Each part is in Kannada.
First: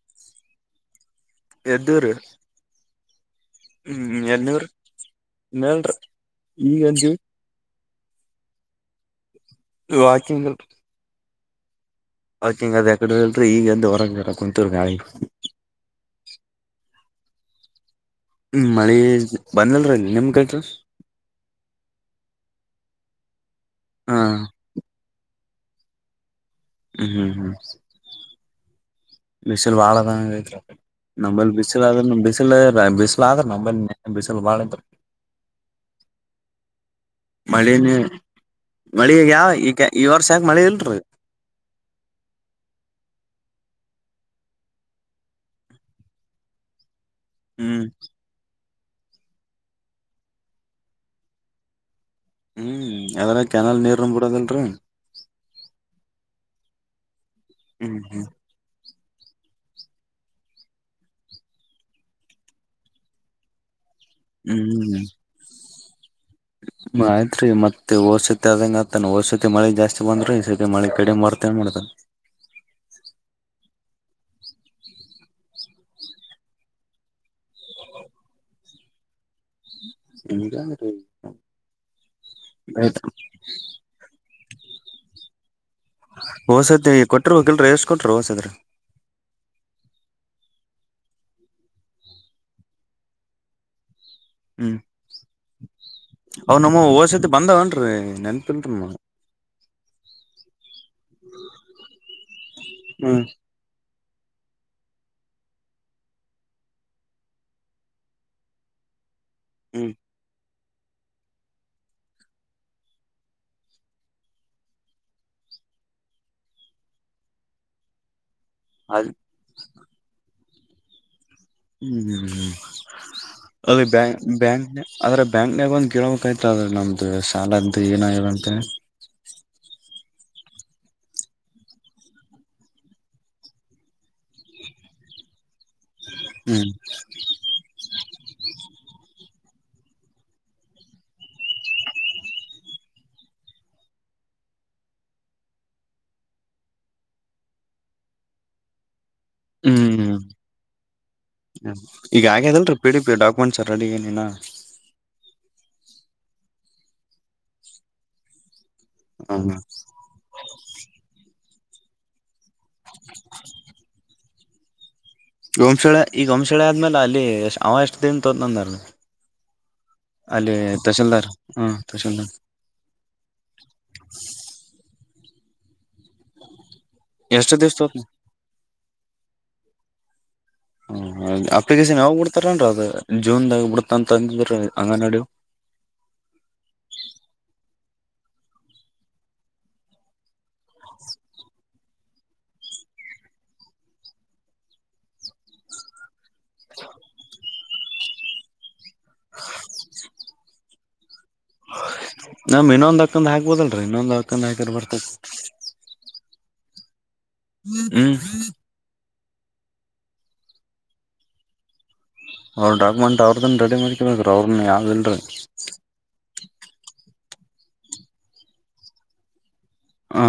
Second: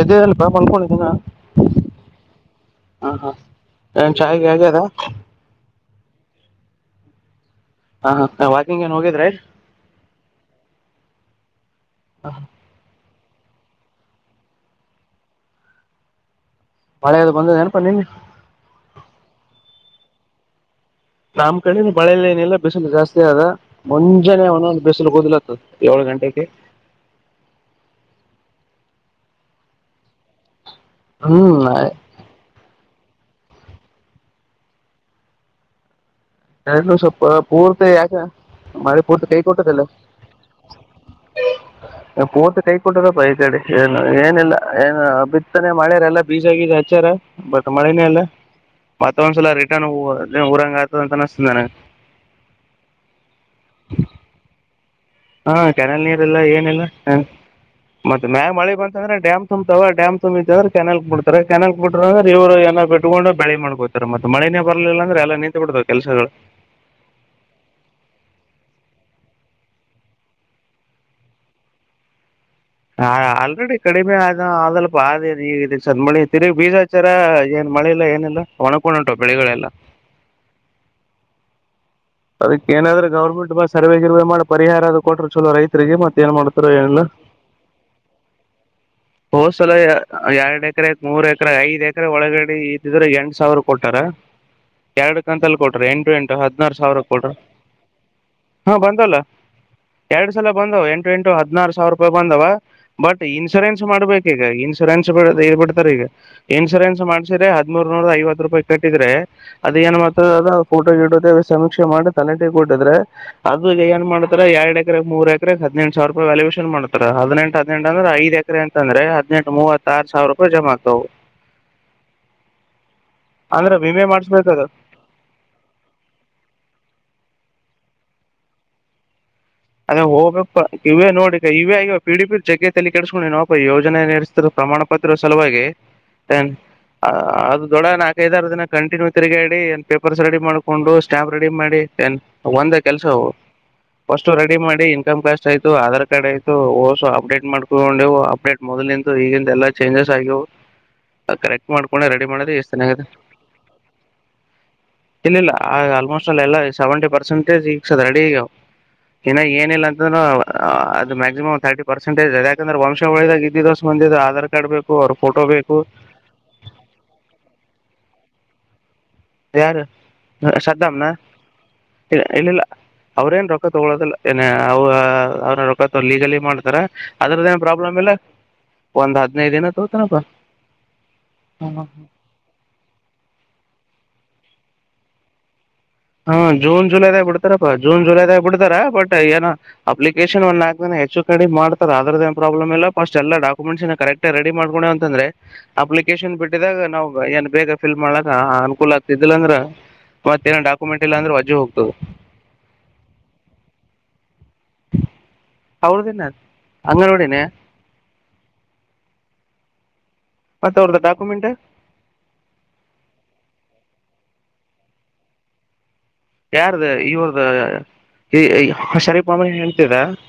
ಎದ್ದಿ ಏನ್ ಪಾ ಮಂನ್ಕೊಂಡಿ ಎದೂರ ಹಾಂ ಏನು ಹ್ಮ್ ಚಾಯ್ಗೆ ಎನೂರ್ ಆಗ್ಯದ ಇನ್ನಲ್ರಿ ಈ ಎಜ ಹಾ ಹ ವಾಕಿಂಗ್ ಏನ್ ಹೋಗಿದ್ರ ವಾಕಿಂಗ ಹೌತಿಂಗ ಅದ ಕಡಲ್ರಿ ಈಗಂದ ಹೊರಗಾರ ಕುಂತೂರ್ ನಾಳಿ ಮಳೆದು ಬಂದೆನಪಾ ನಿನ್ ಹ್ಮ ಮಳಿ ಬಂದಲ್ರ ಇಲ್ಲಿ ನಿಮ್ ಕೈಟ ನಮ್ ಕಡೆ ಬಳೆಲ್ಲ ಏನಿಲ್ಲ ಬಿಸಲು ಜಾಸ್ತಿ ಆದದ ಹಾ ಮುಂಜಾನೆ ಒೊ ಬಿಸಲುಗ್ ಓದ್ಿಲ್ಲ ಏಳ ಗಂಟೆಕ್ಕೆ ಹ್ಮ್ ಹ್ಮ್ ಹ್ಮ್ ಇಿಸಲ್ ಬಾಳದ ಐತ್ ನಂಬಲ್ಲಿ ಹ್ಮ್ ಬಿಸಿಲು ಆದ್ರೆ ಬಿಸಿಲು ಬಿಸಿಲು ಆದ್ರ ನೇಲೆ ಬಿಸಿಲು ಬಾಳ ಎರಡು ದಿವ ಸ್ವಪ ಪೂರ್ತಿ ಮಳಿನೇ ಯಾಕ ಮಾಡಿ ಮಳಿ ಪೂರ್ತಿ ಕೈ ಯಾವ ಕೊಟ್ಟದಲ್ಲ ಈಗ ಈ ವರ್ಷ ಯಾಕ ಮಳಿ ಇಲ್ರಿ ಪೂರ್ತಿ ಕೈ ಕೊಟ್ಟದಪ್ಪ ಕಡೆ ಏನು ಏನಲ್ಲ ಏನು ಬಿತ್ತನೆ ಮಳೆಯ ಎಲ್ಲ ಬೀಜ ಆಗಿದ ಹಚ್ಚಾರ ಬತ್ ಹ್ಮ್ ಮಳನೇ ಅಲ್ಲ ಮತ್ತೊ ಒಂದ್ಸಲ ರಿಟರ್ನ್ ಊರಂಗ ಆತದ ಅಂತ ಾನ ಹ್ಮ್ ಅದಾರ ಕೆ್ಯನಲ್ ನೀರ ಬಿಡದಲ್ರರಿ ಹಾ ಕೆರೆಳ ನೀರೆಲ್ಲಾ ಏನೆಲ್ಲ ಹ್ಮ್ ಹ್ಮ್ ಮತ್ತೆ ಮ್ಯಾ ಮಳೆ ಬಂತ ಅ್ರ ಡ್ಯಾಮ ತು್ತಾವ ಡಾಮ್ು್ಿ ಅಂದ್ರೆ ಕೆನಲ್ ಬಿಡ್ತಾರೆ ಕೆನಲ್ ಬಿ್ರ ಇವರುಏನನು ಬಿಟ್ಕೊಂಡು ಬೆಳಿ ಮಾಡ್ಕೋದು ಮಳೆೇ ಬರ್ಿಲ್ಲ ಅಂದ್ರೆ ಎಲ್ಲ ನಿಂತು ಕೊಡ್ತ ಕೆಲಸಗಳು ಹ ಆಯ್ತ್ೀ ಮತ್ತೆ ಓರ್ ಸತಿ ಆದಂಗ ಆತಾನ ಹೊರ್ಸತಿ ಮಳೆ ಜಾಸ್ತಿ ಬಂದ್ರಿ ಈ ಸತಿ ಮಳೆ ಕಡಿಮೆ ಬರ್ತ ನ್ ಮಾಡ್ತಾನ ಆ ಆಲ್ರೆಡಿ ಕಡಿಮೆ ಆದ ಆದಲ್ಪ ಆದೇ ಈಗ ಇದ ಸ ಮಿ ತಿಗಗ್ ಬೀಜ ಹಚಾರ ಏನ್ ಮಳೆ ಇಲ್ಲ ಏನಿಲ್ಲ ಒಣ್ಕೊಂಡು ಉಂಟು ಎಮಗ ರ ಅದಕ್ಕ ಏನಾದ್ರೂ ಗೌರ್ಮೆಂಟ್ ಮ ಸರ್ವೆ ಗಿರ್ೇ ಮಾಡಬೇಕ ಪರಿಹಾರ ಅದು ಕೊಟ್ಟ್ರರು ಚಲೋ ರೈ ಮತ್ತ ಏನ್ ಮಾಡ್ತಾರ ಹೋಸತಿ ಏನಲ್ಲ ಕೊಟ್ಟಿರ್ಬೇಕಲ್ರರಿ ಎಷ್ಟ್ ಕೊಟ್ರ ಹೋಸದ್ರ ಹೋ್ಸಲ ಎಾರ್ಡೆ ಎಕರೆ ಮೂರು ಎಕರೆ ಐದು ಎಕರೆ ಒಳಗಡೆ ಇದ್ದಿದ್ರೆ ಎಂಟು ಸಾವಿರ ಕೊಟ್ಟಾರ ಹ್ಮ್ ಎರಡು ಕಂತಲ್ಲಿ ಕೊಟ್ರೆ ಎಂಟು ಎಂಟು ಅವ್ ಹದಿನಾರು ನಮ್ಮ ಹೋಸತಿ ಸಾವಿರ ಬಂದವನ್ರಿ ನೆನ್ಪಿಲ್ರಿ ಹಾ ನಮಗ ಬಂದಲ್ಲ ಎರಡು ಸಲ ಬಂದವ ಎಂಟು ಎಂಟು ಹದಿನಾರು ಸಾವಿರ ರೂಪಾಯಿ ಬಂದವ ಬಟ್ ಹ್ಮ್ ಇನ್ಸೂರೆನ್ಸ್ ಮಾಡ್ಬೇಕ ಈಗ ಇನ್ಸೂರೆನ್ಸ್ ಇ ಬಿಡ್ತಾರೆ ಈಗ ಇನ್ಸೂರೆನ್ಸ್ ಮಾಡ್ಸಿದ್ರ ಹದಿ್ಮೂರ್ ನೂರ ಐವತ್ ರೂಪಾಯಿ ಕಟ್ಟಿದ್ರೆ ಅದ ಹ್ಮ್ ಏನ್ ಮಾಡತದ ಅದ ೋಟೋ ಕಟ್ಟೋ ಮಾಡಿ ತಲೆಟಿ ಕೊಟ್ಟಿದ್ರ ಅದು ಏನ್ ಮಾಡ್ತಾರೆ ಎರಡ್ ಎಕರೆ ಮೂರು ಎಕರೆ ಹದೆಂ ಸಾವರ ರೂಪಾಯಿ ವ್ಯಾಲ್ಯೇಷನ್ ಮಾಡ್ತ ಹದಿನೆಂ ಹದಿನಂಟ ಅಂದ್ರೆ ಐದು ಎಕ ಅಂದ್ರೆ ಅದ ಹದಿನಂು ಮೂವತ್ತತ್ ಸಾವಿರ ಜಮತ ಹ್ಮ್ ಹ್ಮ್ ಹ್ಮ್ ಅಂದ್ರೆ ಅದು ಬ್ಯಾ ವಿಮೆ ಮಾಡ್ಸ್ಬೇಕದು ಬ್ಯಾಂಕ್ ಆದದ್ರೆ ಬ್ಯಾಂಕ್ನಾಗ ಒಂದ್ ಗಿಡಕ್್ತ ್ರೆ ನಮ್ದು ಶಾಲ ಅಂತ ಏನಾಗಿಂತಿ ಅದ ಹೋಗ್ಬೇಕ ಇವ ನೋಡಿ ಇವೇ ಇಗವ ಪಿ ಡಿ ಪಿ ಜಗಲ್ಲಿ ಕೆಡಸ್ಕೊಂಡು ನೀನವಪ ಯೋಜನೆರ್ಸ್ತಿರೋ ಪ್ರಮಾಣ ಪತ್ರದ ಸಲುವಾಗಿ ಹ್ಮ್ ಅದ ದೊಡ ನಾಲ್ಕೈದಾರ ದಿನ ಕಂಟಿನ್ಯೂ ತಿರುಗಾಡಿ ಏನ್ ಪೇಪರ್ಸ್ ರೆಡಿ ಮಾಡ್ಕೊಂಡು ಸ್ಟ್ಯಾಂಪ್ ರೆಡಿ ಮಾಡಿ ಏನ್ ಒಂದ ಕೆಲಸಸ್ ರೆಡಿ ಮಾಡಿ ಇನ್ಕಮ್ ಕ್ಯಾಕ್ಸ್ ಆಯತು ಆಧಾರ್ ಕಾರ್ಡ್ ಆಯ್ತು ಓಸ ಅಪ್ಡೇಟ್ ಮಾಡ್ಕೊಂಡುವು ಅಪ್ಡೇಟ್ ಮೊದಲಂತ ಈಗ ಎಲ್ಲಾ ಚೇಂಜಸ್ ಹ್ಮ್ ಆಗಿ ಕರೆಕ್ಟ್ ಮಾಡ್ಕೊಂಡೆ ಈಗ ರೆಡಿ ಮಾಡದು ಎಷ್ಟು ಆಗ್ಯದಲ್ರರಿ ಪಿ ಡಿ ಚೆನ್ನಾಗಿದೆ ಪಿ ಡಾಕ್ಯುಮೆಂಟ್ಸ್ ರೆಡಿ ಏನಿನ ಇನ್ನಿಲ್ಲ ಆ ಆಲ್ಮೋಸ್ಟ್ ಅಲ್ಲ ಎಲ್ಲ ಸೆವೆಂಟಿ ಪರ್ಸೆಂಟಜ ಸಿಕ್ಸದ ರೆಡಿಗ ಇನ್ನಾಗ ಏನಿಲ್ಲ ಅಂತೂ ಅದು ಮ್ಯಾಕ್ಸಿಮಮ್ ರ್ಟಿರ್ಸೆಟಜ್ ಂದ್ರೆ ವಂಶಳದಾಗ ಇದಿದ ಬಂದಿದ ಆಧಾರ್ ಸಬೇಕ ಗೋಮಶಳೆ ಈ ಗೋಮಶಳೆ ಆದ್ಮೇಲೆ ಅಲ್ಲಿ ಅವ ಎಷ್ಟ ಪ್ರ ತೊನ್ನ ಯಾರು ಸ್ದಾಮ್ನ ಹಾ ತಹಶೀಲ್ದಾರ್ ಇಲ್ಲಿಿಲ್ಲ ಅವ್ರೇನ್ ರೊಕ್ಕ ತಗಳೋದಿಲ್ಲ ಏನ ಅವ್ರ ರೊಕ್ಕ ಲೀಗಲಿ ಮಾಡ್ತಾರ ಎಷ್ಟ ಅದ್ರದ್ದಏನ ದಿವ್ಸ ತೋತ ಪ್ರಾಬ್ಲಮ್ ಇಲ್ಲ ಒಂದ್ ಹದ್ಿನೈದ ದಿನ ಹೌತನಪ್ಪ ಹ ಅಪ್ಲಿಕೇಶನ್ ಯಾವ್ ಬಿಡ್ತಾರನ್ರ ಅದು ಜೂನ್ದಾಗ ಬಿಡತ ಅಂತಂದ ಅಂಗನ ಹಾ ಜೂನ್ ಜುಲೈದಾಗ ಬಿಡ್ತಾರಪ್ಪಾ ಜೂನ್ ಜುಲೈದಾಗ ಬಿತಾರ ಬಟ್ ಏನ ಅಪ್ಲೇಶ ಹೆಚ್ಚು ಕಡೆ ಮಾಡ ಅದ್ರದ ಏನ್ ಪ್ರಾಬ್ಲಮ್ ಇಲ್ಲ ಫಸ್ಟ್ ಎಲ್ಲ ಡಾಕ್ಯುಮೆಂಟ್ಸ್ ಕರೆಕ್ಟ್ ರೆಡಿ ಮಾಡ್ಕೊಂಡು ಅಂದ್ರೆ ಅಪ್ಲಿಕೇಶನ್ ಬಿಟ್ಟಿದಾಗ ನಾ್ ಏನ್ ಬೇಗ ಫಲ್ ಮಾಡಲ ಅ ಆ ಅನುಕೂಲ ಆಗ್ತಿದಿಲ್ಲ ಅಂದ್ರೆ ಮತ್ತ ಏ ಡಾಕ ಿಲ್ಲಂದ್ರೆ ನಮ ಇನ್ನೊಂದ್ ಹಕ್ಕಂದ ಹಾಕ್ಬೋದಲ್ರರಿ ಇನ್ನೊಂದ್ ಹಕ್ಕ ಕಮ್ಮ ಆಕರ್ ಬರ್ತದೆ ಅಂಗನೋೂ ಹ್ಮ್ ಮತ್ತ ಅವ್ರದ್ದ ಡಾಕ್ಯುಮೆಂಟ್ ಅವ್ರ ಡಾಕ್ಯುಮೆಂಟ್ ಅವ್ರ್ದನ್ನ ರೆಡಿ ಮಾಡ್ಕಬೇಕ ರೀ ಅವ್ರನ್ನ ಯಾವವುಲ್ರರಿ ಯಾರ್ದ ಇವ್ರದ ಶರಪ ಆ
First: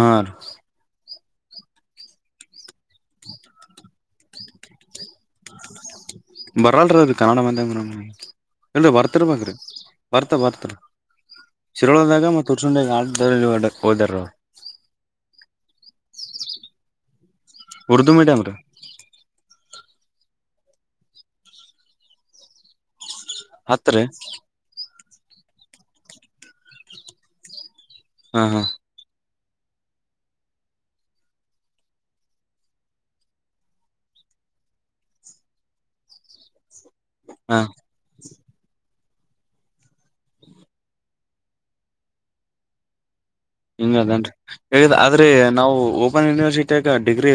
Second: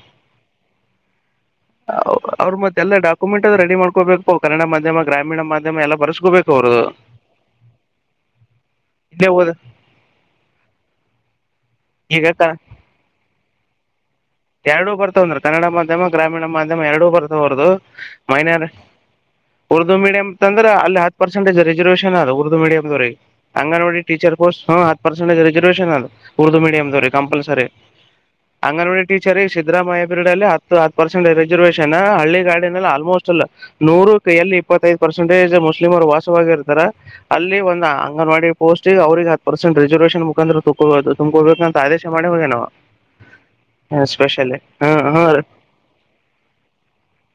ಅವ್ರ ಮತ್ತೆ ಎಲ್ಲ ಾಕ್ಯುೆಂಟ್ ಅ ರೆಡಿ ಮಾಡ್ಕಬೇಕು ಕನ್ನಡ ಮಾಧ್ಯಮ ಗ್ರಾಮೀಣ ಮಾಧ್ಯಮ ಎಲ್ಲ ಬರ್ಸ್ಕೋಬೇಕು ಅವ್ರದು ಬರಲ್ರೀ ಅದು ಕನ್ನಡ ಮ ಇಲ್ರರಿ ಬರ್ತರ ಇಲ್ಲೇ ಓದ ಬ್ರಿ ಬರ್ತ ಬರ್ತಾರ ಶಿರೊಳದಾಗ ಈಗ ಮತ್ತ ಉರ್ಸುಂಡೆ ಆ ಹದರೋ ಎರಡೂ ಬರ್ತಾವಂದ್ರ ಕನ್ನಡ ಮಾಧ್ಯಮ ಗ್ರಾಮೀಣ ಮಾಧ್ಯಮ ಎರಡೂ ಬರ್ತವೆ ಹದು ಉರ್ದು ಮೀಡಿಯಂ ರೀ ಮೈನಾರಿ ಉದು ಉರ್ದು ಮೀಡಿಯಂ ಅಂದ್ರೆ ಅಲ್ಲಿ ಹತ್ತು ಪರ್ಸೆಟೇಜ ರಿಸರ್ವೇನ್ ಅ ಉರ್ದು ಮೀಿಯ್ವರಿಗೆ ಅಂಗನವಾಡಿ ಹತ್ರಿ ಟೀಚರ್ ಕೋಸ್ ಹ ಪರ್ಸೆಟಜ್ ರರಿಜರ್ವೇಷನ್ ಅದು ಉರ್ದು ಮೀಡಿಯ ಕಂಪಲ್ಸರಿ ಹಾ ಹಾ ಅಂಗನ ಕರಿ ಸಿದ್ದರಾಮಯ್ಯ ಬಿರಡಲ್ಲಿ ಹತ್ತು ಹತ್ತು ಪರ್ಸೆಂ ರಿಸರ್ವೇಷನ್ ಹಳ್ಳಿ ಗಾಡಿನಲ್ಲಿ ಆಲ್ಮೋಸ್ಟ್ ಅಲ್ಲ ನೂರ ಕ ಎಲ್ಲಿ ಇಪ್ಪತ್ತೈದು ಪರ್ಸೆಂಟೇಜ್ ಮುಸ್ಲಿಮರ್ ವಾಸವಾಗಿರ್ತಾರ ಹಾ ಅಲ್ಲಿ ಒಂದ ಅಂಗನವಾಡಿ ಪೋಸ್ಟ್ ಗ ಅವ್ರಿಗೆ ಹತ್ತು ಪರ್ಸೆಂಟ್ ರಿಸರ್ವೇೇಶನ್ ಮುಖಾಂದ್ರ ತಕೊಬದು ತುಂಬಕೋಬೇಕ ಅಂತ ಆದೇಶ ಮಾಡಿ ಹೋಗೇ ನಾವವು ಹಂಗ ಅದೇನ್ ಹೇಗ ಆದ್ರೆ ನಾವು ಓಪನ್ ಯೂನಿವರ್ಸಿಟಿಾಗ ಡಿಗ್ರಿ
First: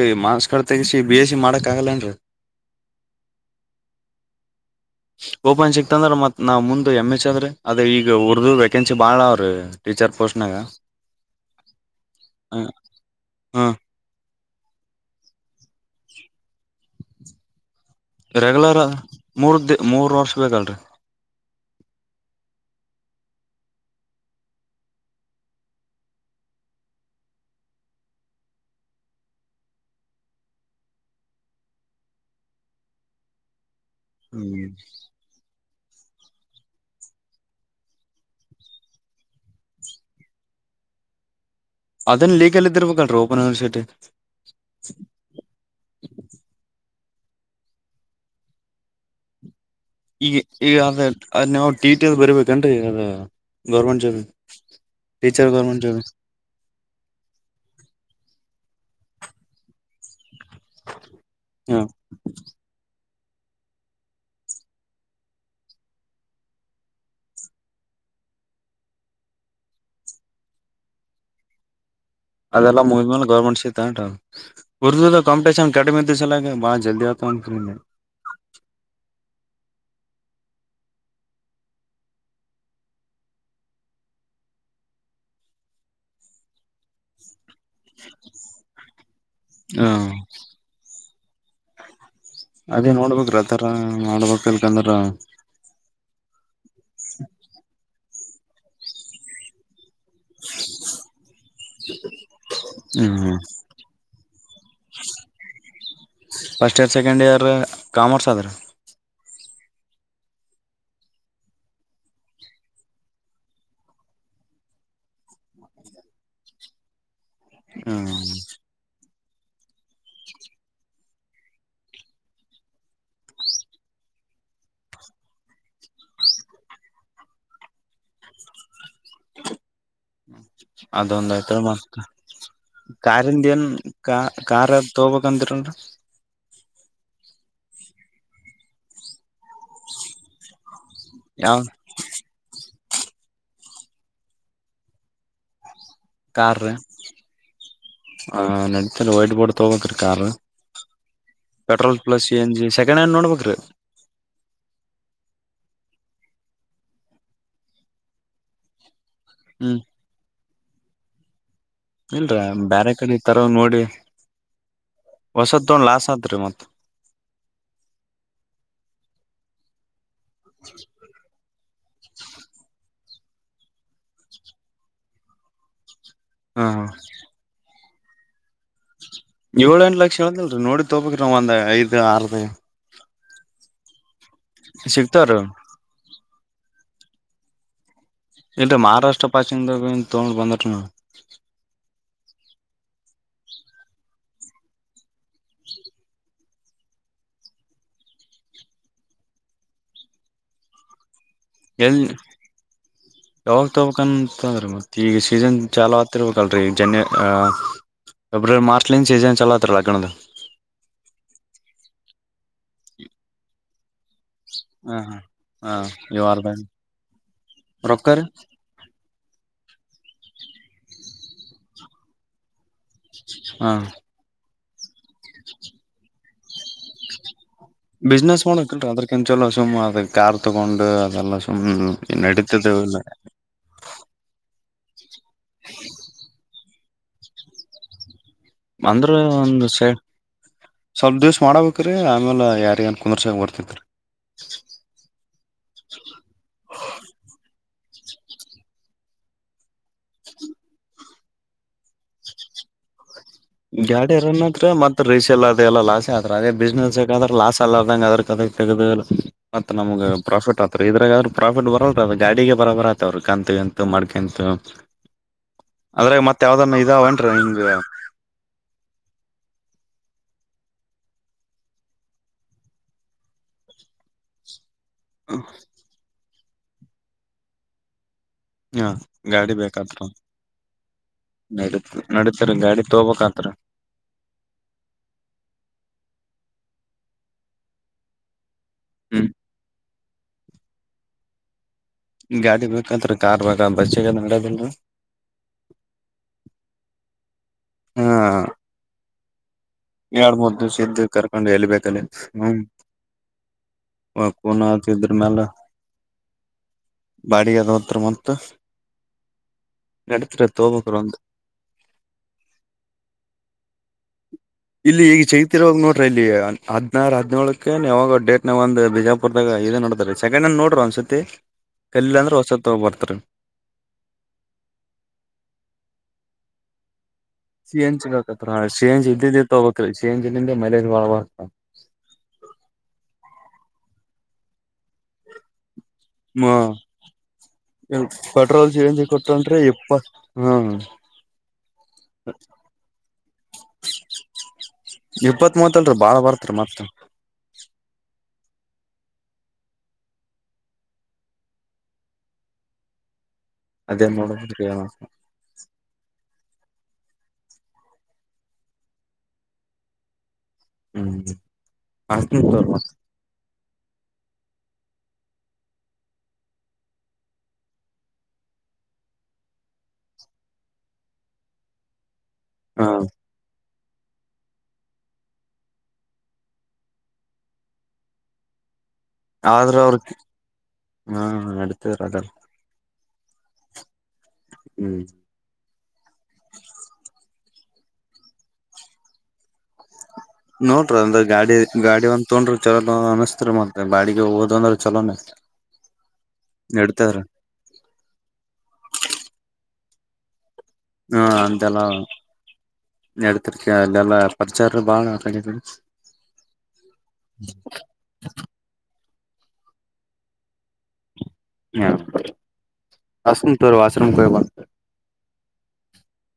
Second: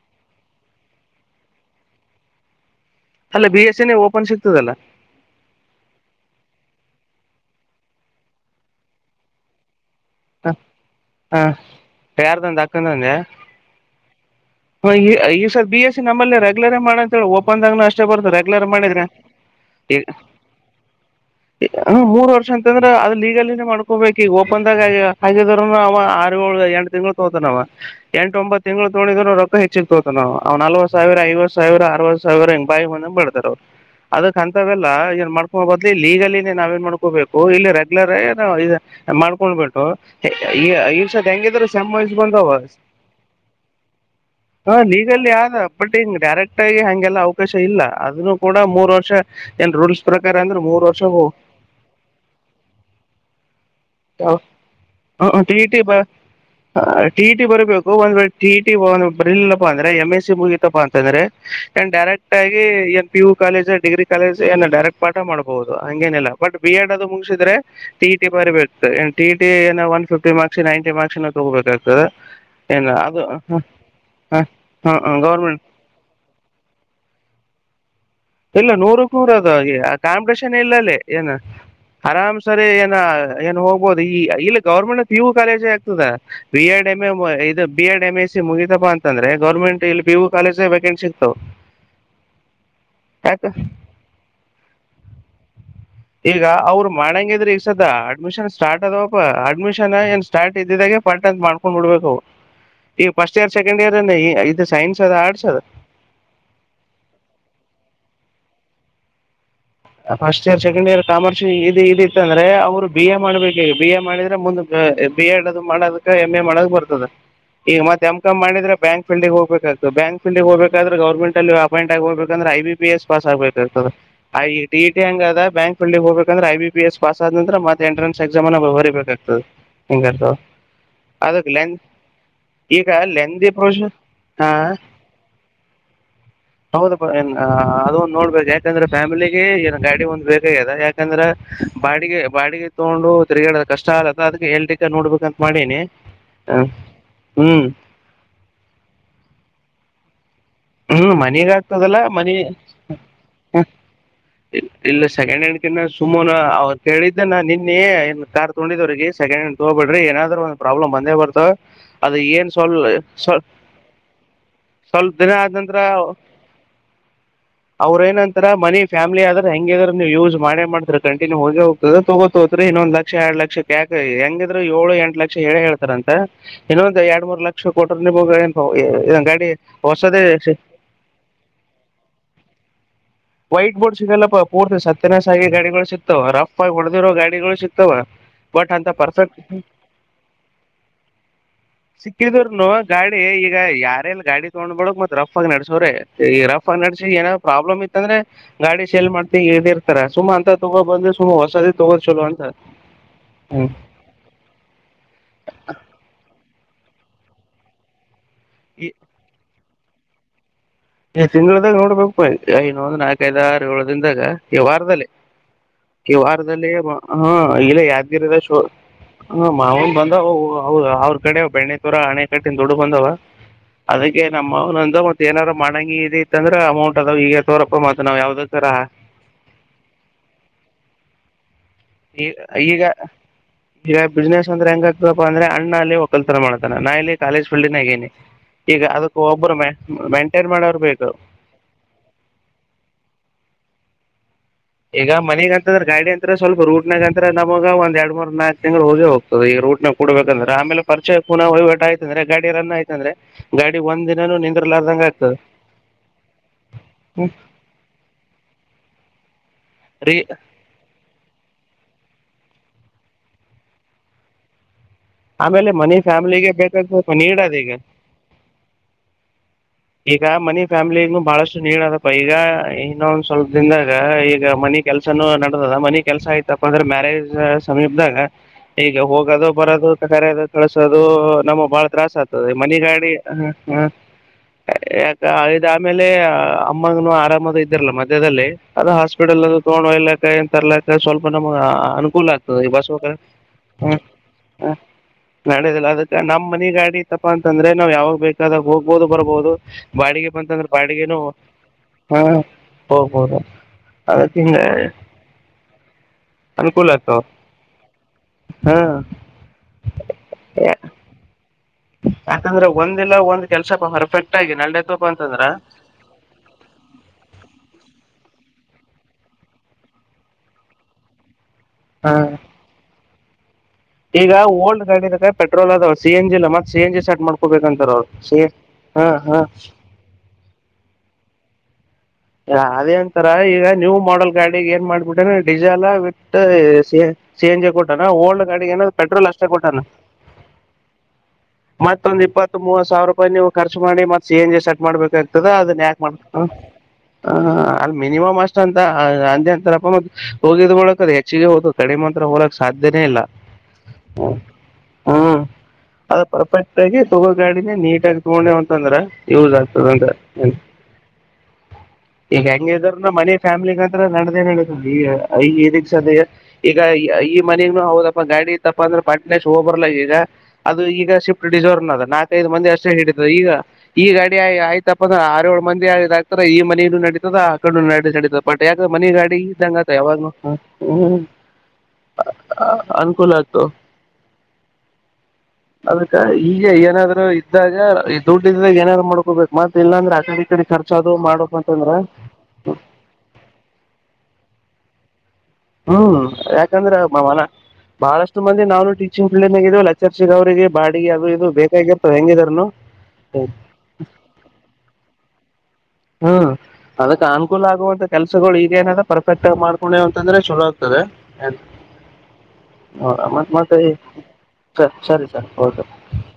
ಕಡೆ ತೆಗಸಿ ಬಿ ಎಸ್ ಸಿ ಮಾಡಕ್ ಆಗಲ್ಲೇನ್ರರಿ ಅಲ್ಲ ಬಿ ಎಸ್ ಎ ಓಪನ್ ಸಿಗ್ತದಲ್ಲ ಓಪನ್ ಸಿಕ್ತಂದ್ರ ಮತ್ ನಾವ್ ಮುಂದ ಎಮ್ ಎಚ್ ಅದ್ರೆ ಅದ ಈಗ ಉರ್ದು ವೇಕೆನ್ಸಿ ಬಾಳ ಅವ್ರೀ ಹ ಹಾ ಯಾರದಂದು ತಕ್ಕಂತಂದೆಯ ಹ ಹ ಈ ಸರ್ ಬಿ ಎ ಸಿ ನಮ್ಮಲ್ಲಿೆ್ಯಲರ್ ಮಾಡ ಅಂತ ಹೇಳಿ ಓಪಂದದಾಗ ನ ಅಷ್ಟ ರೆಗ್ಯುಲರ್ ಮೂರ್ ದ ಮೂರ್ ವರ್ಷ ಬೇಕಲ್ರರಿ ಮೂರು ವರ್ಷ ಅಂತಂದ್ರೆ ಅದ ಲೀಗಲಿನೇ ಮಾಡ್ಕೋಬೇಕಕ್ ಈಗ ಓಪನ್ದಾಗ ಆಗ ಹಾಗಿದ್ರ ಅವ ಆರುಳ ಎಟಟ್ ತಿಂಗಂಗಳು ತೋತಾನವ ಎಂಟ ಒಂಬತ್ತು ತಿ್ಗಳು ತೋೊಂಡಿದ್ ರೊಕ್ಕ ಹೆಚ್ಚಿಗ್ ತೋತಾನ ಅವ ಅವ್ ನಲ್ವತ್ ಸಾವಿರ ಐವತ್ತು ಸಾವಿರ ಅರವತ್ ಸಾವಿರ ಹಂಗ್ ಬಾಯಿ ಹೊಂದ ಬಡತಾರ ಅವ್ ಅದಕ್ ಹ್ಮ್ ಅಂತವೆಲ್ಲ ಏನ್ ಮಾಡ್ಕೊಂಡ ಬ ಲ್ಲಿ ಲೀಗಲಿ ನಾವೇನ್ ಮಾಡ್ಕೋಬೇಕು ಇಲ್ಲಿ ರೆಗ್ಯುಲರ್ ಮಾಡ್ಕೊಂಡಬೇು ಹ ಈ ಈರ್ ಸದ ಹೆಂಗಿದ್ರರು ಅದನ್ ಲೀಗಲ್ ಇದಿರ್ಬೇಕಲ್ರರಿ ಓಪನ್ ಯೂನಿವರ್ಸಿಟಿ ಲೀಗ ಆದ ಬಟ್ ಹ ಡರೆಕ್ಟ್ ಆಗ ಲ್ಲ ಅವಕಾಶ ಇಲ್ಲ ಅದೂ ಕೂಡ ಮೂರ್ ವರ್ಷ ಏನ್ ರೂಲ್ಸ್ ಈಗ ಪ್ರಕಾರ ಅಂದ್ರೆ ಈಗ ಮೂರ್ ವರ್ಷ ಅದ ಅದ್ ನಾವು ಟಿ ಟಿಲ್ ಬರಿಬೇಕನ್ೀ ಈ ಅದ ಗೌರ್ಮೆಂಟ್ ಜಾಬಗೆ ಹ ಟಿ ಟಿ ಬ ಟಿ ಟಿ ಬರ್ಬೇಕು ಒಂದ್ ವೇಳ ಟಿಟಿ ಬರಲಪ್ಪ ಅಂದ್ರೆ ಎಂ್ ಎಸ್ ಮುಗಿತಪ್ಪಾ ಅಂತಂದ್ರೆ ಹ ಏನ್ ಡೈರೆಕ್ಟ್ ಆಗಿ ಏ P U college degree college ಏನು ಡೈರೆಕ್ಟ್ ಪಾಠ ಮಾಡ್ಬಹುದು ಹಂಗೇನಿಲ್ಲ ಬಟ್ ಬಿ ಎಡ್ ಅದು ಮುಗಿಸಿದ್ರೆ ಟಿ ಟಿ ಬರಬೇಕು ಟಿ ಇಟಿ ಏನ ಒನ್ ಫಿಫ್ಟಿ ಮಾರ್ಸ್ ನೈನ್ಟಿ ಮಾರ್ಕ್ಸ್ಏ ತಗೋಬೇಕು ಅದೆಲ್ಲ ಮುಗಿದ್ಮೇಲೆ ಗೌರ್ಮೆಂಟ್ ಶೀ ತಂಟ ಹ ಹ ಉರ್ದದ ಗೌರ್ಮೆಂಟ್ ಕಂಪಿಟಷನ್ ಕಡಿಮೆ ದಿವ್ಸಲಾಗ ಬಾಳ ಜಲ್ದಿ ಆಗ್ತಿ ಇಲ್ಲ ನೂರಕ್ ನೂರ ಅದು ಕಾಂಪಿಟೇಷನ್ ಇಲ್ಲ ಅಲ್ಲಿ ಏನು ಆರಾಮ್ ಸರಿ ಏನ ಏನು ಹೋಗ್ಬೋದು ಈ ಇಲ್ಲ ಗೌರ್ಮೆಂಟ್ ಇವು ಕಾಲೇಜಿ ಆಗ್ತದ ಬಿ ಎಡ್ ಎಮ್ ಎ ಇ B Ed M S C ಮುಗಿತಪ್ಪ ಅಂದ್ರೆ ಗರ್ಮೆಂಟ್ ಹ ಇ ಬಿವು ಕಾಲೇಜ ವೇಕೆನ್ಸಿ ಹ ಅದೇ ನೋಡ್ಬ್ರ ಆತರ ನೋಡ್ಬಕ್ಲ್ಕಂದ್ರ ಈಗ ಅವರು ಮಾಡಂಗಿದ್ರೆ ಈ ಸದ ಆ ಅಡ್ಮಿಷನ್ ಸ್ಟ್ದಪ್ಪ ಅಡ್ಮಷನ್ ನ್ ಸ್ಟಾರ್ಟ್ ಇದ್ದಿದಾಗೆ ಫ ಅಂತ ಮಾಡ್ಕೊಂಡ್ ಬಿಡ್ಬೇಕು ಈಗ ಹ್ಮ್ ಫಸ್ಟ್ ಇಯರ್ ಸೆಕೆಂಡ್ ಇಯರ್ ಇದು ಸೈನ್ಸ್ ಅದ ಆರ್ಟ್ಸ್ ಅದ first year second year commerce ಆದ್ರ first year second year commerce ಇ ಇದಿತ್ತ ಅಂದ್ರೆ ಅವ್ರು ಬಿ ಎ ಮಾಡ್ಬೇಕ ಬಿ ಎ ಮಾಡಿದ್ರೆ ಮುಂದ ಬಿ ಎಡ್ ಅದು ಮಾಡದಕ ಎಮ್ ಎ ಮಾಡೋಕ್ ಬರ್ತದ ಈಗ ಮತ್ೆ ಎಮ್ ಹ್ಮ್ ಕಮ್ ಮಾಡಿದ್ರೆ ಬ್ಯಾಂಕ್ ಫಲ್ ಹೋಗಬೇಕ್ತದೆ ಬ್ಯಾಂಕ್ ಫಲ್ಗೆ ಹೋಗ್ಬೇಕಾದ್ರೆ ಗರ್ಮೆಂಟ್ಲ್ಲಿ ಅಪಾಯಿಂಟ್ ಆಗ ಹೋಗಬೇಕಂದ್ರೆ ಐ ಬಿ ಪಿ ಎಸ್ ಪಸ್ಗ್ಬೇಕಾಗ್ತದೆ ಟ ಇ ಟಿ ಹಂಗ ಅದ ಬ್ಯಾಂಕ್ಲ್ಲಿಿಗೆ ಹೋಗಬೇಕಂದ್ರೆ I B P S pass ಆದ ನಂತರ ಮತ್ತೆ ಎಂಟ್ರೆನ್ಸ್ ಎಕ್ಸಾಮ್ ಅ ಬರಬೇಕಾಗ್ತದೆ ಹಂಗರ್ತ ಅದೊಂದ್ಐ್ತರ ಮತ್ ಈಗ ಲೆಂದಿ ಕಾರಿಂದ ಏನ್ ಪ್ರೊಸ ಕಾ ಹಾ ಕಾರಾರ್ ತಗಬೇಕಕ್ಂತಿರನ್ ಹೌದ ಅದಂದು ನೋಡ್ಬೇಕು ಯಾಕಂದ್ರೆ ಫ್ಯಾಮಿಲಿ ಏಾ ಗಾಡಿ ಒಂದ್ ಬೇಕಗ ಅದ ಯಕೆ ಯಾಕಂದ್ರೆ ಯಾವ ಬಾಡಿಗೆ ಬಾಡಿಗೆ ತಗೊಂಡು ತಿರ್ಗಾಡದ ಕಷ್ಟ ಆಲತ್ತ ಅದಕ್ಕೆ ಹೇಳ್ಲಿಕ್ಕೆ ನೋಡ್ಬೇಕ ಅಂತ ಮಾಡೀಿನಿ ಕಾರ್್ರ ಆ ನಡೀತ ವೈಟ್ ಬೋರ್ಡ್ ತಗೋ ಕಾರ ಹ್ಮ್ ಮನಗ ಆಗ್ತದಲ್ಲ ಮನ ಇ ಜಿ ಸೆಕೆಂಡ್ ಹ್ಯಾಂಡ್ ನೋಡ್ಬೇಕ್ರಿ ಇಲ್ಲ ಸೆಕೆಂಡ್ ಹ್ಯಾಂಡ್ ಕನ್ನ ಸುಮನ ಅವ್ರು ಕೇಳಿದ್ದ ನ ನಿನ್ನೆ ಏನ್ ಕಾರ್ ತಗೊಂಡಿದ್ರರಿಗೆ ಸೆಂಡ ಹ್ಮ್ ತಗೋಬಡ್ರಿ ಏಾದ್ರುಂದು ಪ್ರಾಬ್ಲಮ್ ಬಂದೇ ಬರ್ತ ಅದು ಇಲ್ರ ಏನ್ ಸ್ಲ್ ಬೇರೆ ಕಡೆ ಈ ತರ ನೋಡಿ ಸ್ವಲ್ಪ ಆದ ಹೊಸದ್ ನಂತರ ತೊಗೊಂಡ್ ಲಾಸ್ ಆತ್ರಿ ಮತ್ ಅವ್ರ ಏನಂತರ ಮನ ಫ್ಯಾಮಿಲಿ ್ರೆ ಹೆಂಗಗೆ್ರ ಯೂಸ್ ಮಾಡ್್ರ ಕಂಟಿನ್ಯೂ ಹೋಗಿೋಗ ಅದ ತಗೋತೋತ್ರಿ ಇನ್ನೊಂದ್ ಲಕ್ಷ ಎರಡ್ ಲಕ್ಷ ಕಕ ಹೆಂಗಿದ್ರು ಏಳು ಎಂಟ ಲಕ್ಷ ಹೇಳೇ ಹೇಳ್ತಾರ ಅಂತ ಹಾ ಇನ್ನೊಂದು ಎರಡ್ ಮೂರ್ ಲಕ್ಷ ಸ್ೋಟನ ಬೋಗಾಯ ಇದ ಗಾಡಿ ಂಟ್ ಹೊಸದೇ ಲಕ್ಷದಲ್ರಿ ನೋಡಿ ತೋಬಬೇಕಕ್ ನಾವ್ ಒಂದ್ಐ್ ಆರ್ದ ವೈಟ್ ಬೋರ್ಡ್ ಸಿಗಲ್ಲ ಪೂರ್ತಿ ಸತ್ಯನ ಸಾಗಿಿ ಗಾಡಿಗಳು ಸಿಕ್ತವೆ ರ ಪ ಹೊಡೆದಿರೋ ಗಾಡಿಗಳು ಸಿಗ್ತಾವ ಇಲ್ಲ ಬಟ್ ಅಂತ ಮಹಾರಾಷ್ಟ್ರ ಪರ್ಫೆಕ್ಟ್ ಪಾಕ್ಷಿಂದ ತೋೊಂಡ ಬಂದಟ ಿದರ್ನು ಗಾಡಿ ಈಗ ಯಾರಲ್ಲಿ ಗಾಡಿ ತೊ್ೊಳಗ್ ಮೆ ರಫ್ ಆಗಿ ನಡೆಸೋವ್ರೆ ಈ ರಫ್ ಫೈನಾನ್ಸಲ್ ಏನಾದ ಪ್ರಾಬ್ಲಮ್ ಇತ್ತ ಅಂದ್ರೆ ಗಾಡಿ ಸೇಲ್ ಮಾಡ್ತ ಇ್ದಿರ್ತಾರ ಸುಮಾ ಅಂತ ತಗೋ ಬಂದ್ ಎಲ್ಲಿ ಯಾವಾಗ ಹ್ಮ್ ತೊಬೇಕಂತಂದ್ರೆ ಮತ್ತೆ ಈಗ ಸೀಸನ್ ಚಾಲ ಆತಿರ್ಬೇಕಲ್ೀ ಈಗ ಜನ್ ಹ ಎ ಈ ಮಸ್ಲಿನ್ ಸೀ ಚಲ ಪತ್ರ ಲಾಗಾಗಣದ ತಿಂಗಳದಾಗ ನೋಡ್ಬೇಕು ಐ ಒಂದಂದು ನಾಲ್ಕೈದಾರ ಅದ್ರಂದಾಗ ಹಾ ಕೆವಾರದಲ್ಲಿ ಹಾ ಹಾ ಕೆ ಇವಾರ್ದ ವಾರದಲ್ಲಿ ಹ ಇಲ್ಲ ರೊಕ್ಕರಿ ಯಾದಗಿರದ ಶೋ ಹ್ಮ ಮಾವನ್ ಬಂದ ಅವ್ರ ಕಡೆ ಬೆಣ್ಣೆ ತೋರ ಹಣೆ ಕಡೆ ದುಡ್ಡು ಬಂದವ ಹಾ ಅದಕ್ಕೆ ನಮ್ಮ ಹ ನ ನ ತ ಬಿಸ್ನೆಸ್ ಮಾಡಕಲ್ ಅದ್ರಕಂಚಲ ಸುಮ್ಮ್ ಅದ ಕಾರ್ ತಗೊಂಡು ಅದೆಲ್ಲ ಸ ಗ ಈಗ ಬಿಜನೆಸ್ ಅಂಗ ಅಂದ್ರೆಣ್ಣನಲ್ಲಿ ಒಕ್ಕಲ್ಸರ ಮಾಡೆ ನಾ ಇಲ್ಲಿ ಕಾಲೇಜ್ ಿನಗೇನನೆ ಅಂದ್ರ ಒಂದ ಸ ಮಾಡೋರ್ ಬೇಕು ಸ್ವಲ್ಪ ದಿವ್ಸ ಮಾಡಬೇಕ್ರೀ ಆಮೇಲೆ ಯಾರ ಕುಂದ್ರಸಗ ಬರ್ತತ್ರಿ ಈಗ ಮನೆಗ ಅಂತಂದ್ರೆ ಗಾಡಿ ಅಂತ ಸ್ವಲ್ಪ ರೂಟ್ನಾಗ ಅಂತ ನಮಗ ಒಂದ್ ಎರಡು ಮೂರ್ ನಾಲ್ಕ ತಿಂಗಳು ಹೋಗತದೆ ಈ ರೂಟ್ ನ ಕೊಡಬೇಕಂದ್ರೆ ಆಮೇ ಪರಿಚಯೂನ ವಹಿವಾಟಯ್ತಂದ್ರ ಗಾಿಯ ರ ಯ್ತಂದ್ರೆ ಗಾಡರನ್ತ್ರ ಮತ್ತ ಆಗ್ತದೆ ರೀಸೆಲ್ ಅದೆ ಎಲ್ಲ ಲಾಸ್ ಆದ್ರ ಅದೇ ಬಿಸ್ನೆಸ್ ಆದ್ರ ಹ್ಮ್ ಲಾಸ್ ಅಲ್ಲದಂಗ ಅದ್ರ ಅದ ತಗದುಲ್ಲ ಮತ್ತ ನಮಗ್ ರೀ ಪ್ರಾಫಿಟ್ ಆತ್ರ ಇದ್ರಾಗ ಆದ್ರ ಪ್ರಾಫಿಟ್ ಬರ ಗಾಡಿಗೆ ಬರಬರ್ ಆತವ್ರರು ಕಂತು ಕಂತು ಮಾಡ್ಕೊಂತು ಆಮೇಲೆ ಮನಿ ಫ್ಯಾಮಿಲಿಗೆ ಬೇಕಾದ ಸ್ವಲ್ಪ ಇದಾವೇನ್ರಿ ನೀದ ಹಿಂಗ ಈಗ ಈಗ ಮನಿ ಫ್ಯಾಮಿಲಿ ಬಹಳಷ್ಟು ನೀಡ್ದಪ್ಪ ಈಗ ಇನ್ನೊಂದ್ ಸ್ವಲ್ಪದಿಂದಾಗ ಈಗ ಮನಿ ಕೆಲಸನ ನಡೆದ ಮನೆ ಕೆಲಸ ಆಯ್ತು ಇಪ್ಪ ಅಂದ್ರೆ ಮ್ಯಾರೇಜ್ ಸಮೀಪದಾಗ ಹ ಈಗ ಹೋಗೋದು ಗಾಡಿ ಬರೋದು ಬೇಕತ್ರ ಕರದು ಕಳ್ಸೋದು ನಮ್ಮ ಬಾಳ ನಡೀತ್ ತ್ರಾಸ್ ನಡೀತಾರ ಆಗ್ತದೆ ಗಾಡಿ ಮನೆಗಾಡಿ ತಗೋಬೇಕಂತ್ರ ಯಾಕ ಇದ ಆಮೇಲೆ ಅಮ್ಮಂಗನು ಆರಾಮದು ಇದರ್ಲ್ಲ ಮಧ್ಯ್ಯದಲ್ಲಿ ಅದು ಹ್ಮ್ ಹಾಸ್ಪಿಟಲ್ ಅದು ತಗೊಂಡೋ ಇಲ್ಲ ಕಾಯಿಂತ ತರ್ಲಕ್ಕ ಸ್ವಲ್ಪ ನಮ್ಗ್ ಅನುಕೂಲ ಆಗ್ತದೆ ಗಾಡಿ ಈ ಬಸ್ ಬೇಕಂತ್ರ ಕಾರ್ ಬೇಕ ಹ ಬಸ್ಸಿಗೆ ನಡದಿಲ್ಲ ನಡದಿಲ್ಲ ಅದಕ್ಕೆ ನಮ್ಮ್ ಮನೆ ಗಾಡಿ ತಪ್ಪ ಅಂತಂದ್ರೆ ನಾವವು ಯಾವಾಗ ಬೇಕಾದಾಗ ಹೋಗ್ಬೋದು ಬರಬಹುದು ಏಳ್ ಮೂದ ದಿವಸ ಇದ್ದ ಕರ್ಕೊಂಡು ಎಳ್ಬೇಕಲ್ಲಿ ಹಾ ಹ್ಮ್ ಹೋಗ್ಬೋದು ಅದಕ್ಕೆ ಹಿಂಗ ಕೂನತಿದ್ರ ಮ್ಯಾಲ ಅನುಕೂಲ ಆಗ್ತಾವ ಬಾಡಿ ಅದ ಹತ್ರ ಮತ್ತ ಹಾ ನಡತ್ ತೋಬಕ್ರ ಒಂದು ಯಾಕಂದ್ರೆ ಒಂದಿಲ್ಲ ಒಂದ್ ಕೆಲ್ಸ ಪರ್ಫೆಕ್ಟ್ ಆಗಿ ಇಲ್ಲಿ ನಡೆತಪ್ಪ ಈಗ ಅಂತಂದ್ರ ಚೈತಿ ಇರವಾಗ ನೋಡ್ರಿ ಇಲ್ಲಿ ಹದ್ನಾರು ಹದ್ನೇಳಳಕ್ಕೆ ಯಾವಾಗ ಡೇಟ್ ನಾವ ಒಂದ್ ಬಿಜಾಪುರ್ದಾಗ ಇದ ನೋಡ್ದ ರ ಸೆಕೆಂಡ್ ಹಂಡ್ ನೋಡ್ರರು ಒನ್್ಸತಿ ಕಲ್ಲಿ ಹಾ ಅಂದ್ರೆ ಹೊಸ ತಗಬರ್ತರಿೀ ಈಗ ಓಲ್ಡ್ ಗಾಡಿ ಅೆ ಪೆಟ್ರೋಲ್ ಅದಾವ ಸಿ ಎನ್ ಜಿ ಮತ್ತ ಸಿ ಎನ್ ಜಿ ಸ ಸಿ ಎನ್ ಜಿ ಗಳ್ ತೋತರ ಸಿ ಎನ್ ಜಿ ಹಾ ಇದ್ದಿದೇ ಹೋಗಬೇಕು ಕಸಿ ಏನ್ ಜಿ ಲಿಂದೇ ಮೈಲಜ್ ಬಾಳ ಬರ್ತ್. ಹ ಅದೇ ಅಂತಾರಾ ಈಗ ನ್ಯೂ ಮಾಡಲ್ ಗಾಡಿಗಿ. ಮಾಡ್ಬಿಟ್ಟೇ diesel with C N G ಬೀಟ್ಟಾನ ಓಲ್ಡ್ ಗಾಡಿ ಪೆಟ್ರೋಲ್ ಸಿ ಏನ ಎನ್ ಜಿ ಪೆಟ್ರೋಲ್ ಅಷ್ಟೇ ಕೊಟ್ಟನ್ರಿ ಕೊಟ್ಟಾನ ಇಪ್ಪತ್ ಹ್ಮ್ ಮತ್ತೊಂದ್ ಇಪ್ಪತ್ ಮೂವತ್ ಸಾವಿರ ರೂಪಾಯಿ ನೀವು ಖರ್ಚ ಮಾಡಿ ಮತ್ ಸಿ ಎನ್ ಜಿ ಸೆಟ್ ಮಾಡ್ಬೇಕಾಗ್ತದ ಇಪ್ಪತ್ ಅದನ್ ಮೂವತ್ತಲ್ರಿ ಯಾಕ ಬಾಳ ಮಾಡ್ ಬರ್ತ್ರಿ ಮತ್ ಹ ನೀವ್ ಮಸ್ತ್ ಅಂತ ಅಂದೀ ಅಂತಾರಪ್ಪ ಮ ಹೋಗಿದ್ ಬಳಕ್ ಅದು ಹೆಚ್ಚಿಗೆ ಹೊತದ ಕಡಿಮ ಅಂತ್ರು ಹೋಗಕ್ ಸಾಧ್ಯನೇ ಇಲ್ಲ. ಅದೇ ನೋಡಮ್ಮ ಕೇಳಂ ಹ್ಮ್ ಅದ ಪರ್ಫೆಕ್ಟ್ ಆಗಿ ತಗೋ ಗಾಡಿನೇ ನೀಟ್ ಆಗಿ ತಗೊಂಡೇವ ಅಂತಂದ್ರ ಯೂಸ್ ಆಗ್ತದೆ ಅಂದೇ. [inaudible] ಅಷ್ಟನ್ ಈಗ ತೋರಿ ಹೆಂಗ ಮತ್ ಇದ್ರನು ಮನಿ ಫ್ಯಾಮ್ಲಿಗಗಂಧ್ರೆ ನಡದೇ ನಡತದೆ ಈ ಈ ಇದಕ್ ಸದ ಈಗ ಈ ಮನಿಗ್ನು ಹೌದಪ್ಪ ಗಾಡಿ ತಪ್ಪ ಅಂದ್ರೆ ಪಟ್ನ ಹೋಗ್ ಬರ್ಲ್ಲಕ ಈಗ ಅದು ಈಗ ಶಿಫ್ಟ್ ಡಿಸವರ್ ಅದ ನಾಕ್. ಐದು ಮಂದಿ ಹ ಅಷ್ಟೇ ಹಿಡಿತ ಈಗ. ಈ ಗಾಡಿ ಆಯ್ತಪ್ಪಂದ್ರೆ ಆರ್ ಏಳು ಮಂದಿ ಆ ಆಕ್ತರ ಈ ಮನೀ. ನಡೀತದ ಅಕಾಡಿನು ನಡಿತದ ಬಟ್ ಯಾಕ್ ಮನ ಗಾಡಿ ಆದ್ರ ಇದ್ದಂಗತ ಅವ್ರ ಯಾವಾಗ್ ಹ್ಮ ಹಾ ನಡತದ್ರ ಅದ ಅ ಅ. ಅನುಕೂಲ ಆತ ಹ್ಮ್ ಅದಕ್ಕ ಈಗ ಏನಾದ್ರು ಇದ್ದಾಗ ದುಡ್ಡ ಇದಾಗ ಏನಾದ್ರು ಮಾಡ್ಕೋಬೇಕು ಮತ್ ಇಲ್ಲಾ ಅಂದ್ರೆ ಆ. ಅಕಡಿ ಇಕಡಿ ಕರ್ಚು ನೋಡ್ರಿ ಅದುವು ಅಂದ್ರ ಮಾಡಬೇಕ ಗಾಡಿ ಗಾಡಿ ಒಂದ ತೊಂಡ್ರಾ ಚಲೋ ತೊಂದ ಅನಸ್ತ ರಿ ಮತ್ತ ಬಾಡಿಗೆ ಹೋದನ ಅಂದ್ರ ಚಲೋನೆ. [inaudible] ಹ್ಮ್ ಯಾಕಂದ್ರ ನಡತದ್ರಿ ಮನ ಬಳಷ್ಟು ಮಂದಿ ನಾನು ಟೀಚಿಂಗ್ ಫೀಲ್ಡ್ ಮಾಗ ಇದೀವಲ್ಲ. ಎಸ್ ಎಸ್ ಎಲ್ ಸಿ ದೇವ್ರಿಗೆ ಹ್ಮ ಅಂತೆಲ್ಲ ನಡ್ತಿರ್ಕ ಅಲ್ಲೆಲ್ಲಾ ಪರ್ಚಾರ ಬಾಳ ಕ. ಹ್ಮ್ ಅದಕ್ಕೆ ಅನುಕೂಲ ಆಗುವಟ ಕೆಲ್ಸಗಳು ಈಗೇನಾದ. ಪರ್ಫೆಕ್ ಆಗ್ ಮಾಡ್ಕೊಂವಿ ಅಂತದ್ರ ಚೊಲೋ. ತದ ಹ್ಮ ಹ ಮತ್ತ ಅಷ್ಟನ್ ಮತ್ತ ತೋರಿ ರಿ ವಾಶ್ರೂಮ್ ಹೋಗಿ ಬಾ ಸರ್ ಸರಿ ಸರಿ ಓಕೆ ಪಾ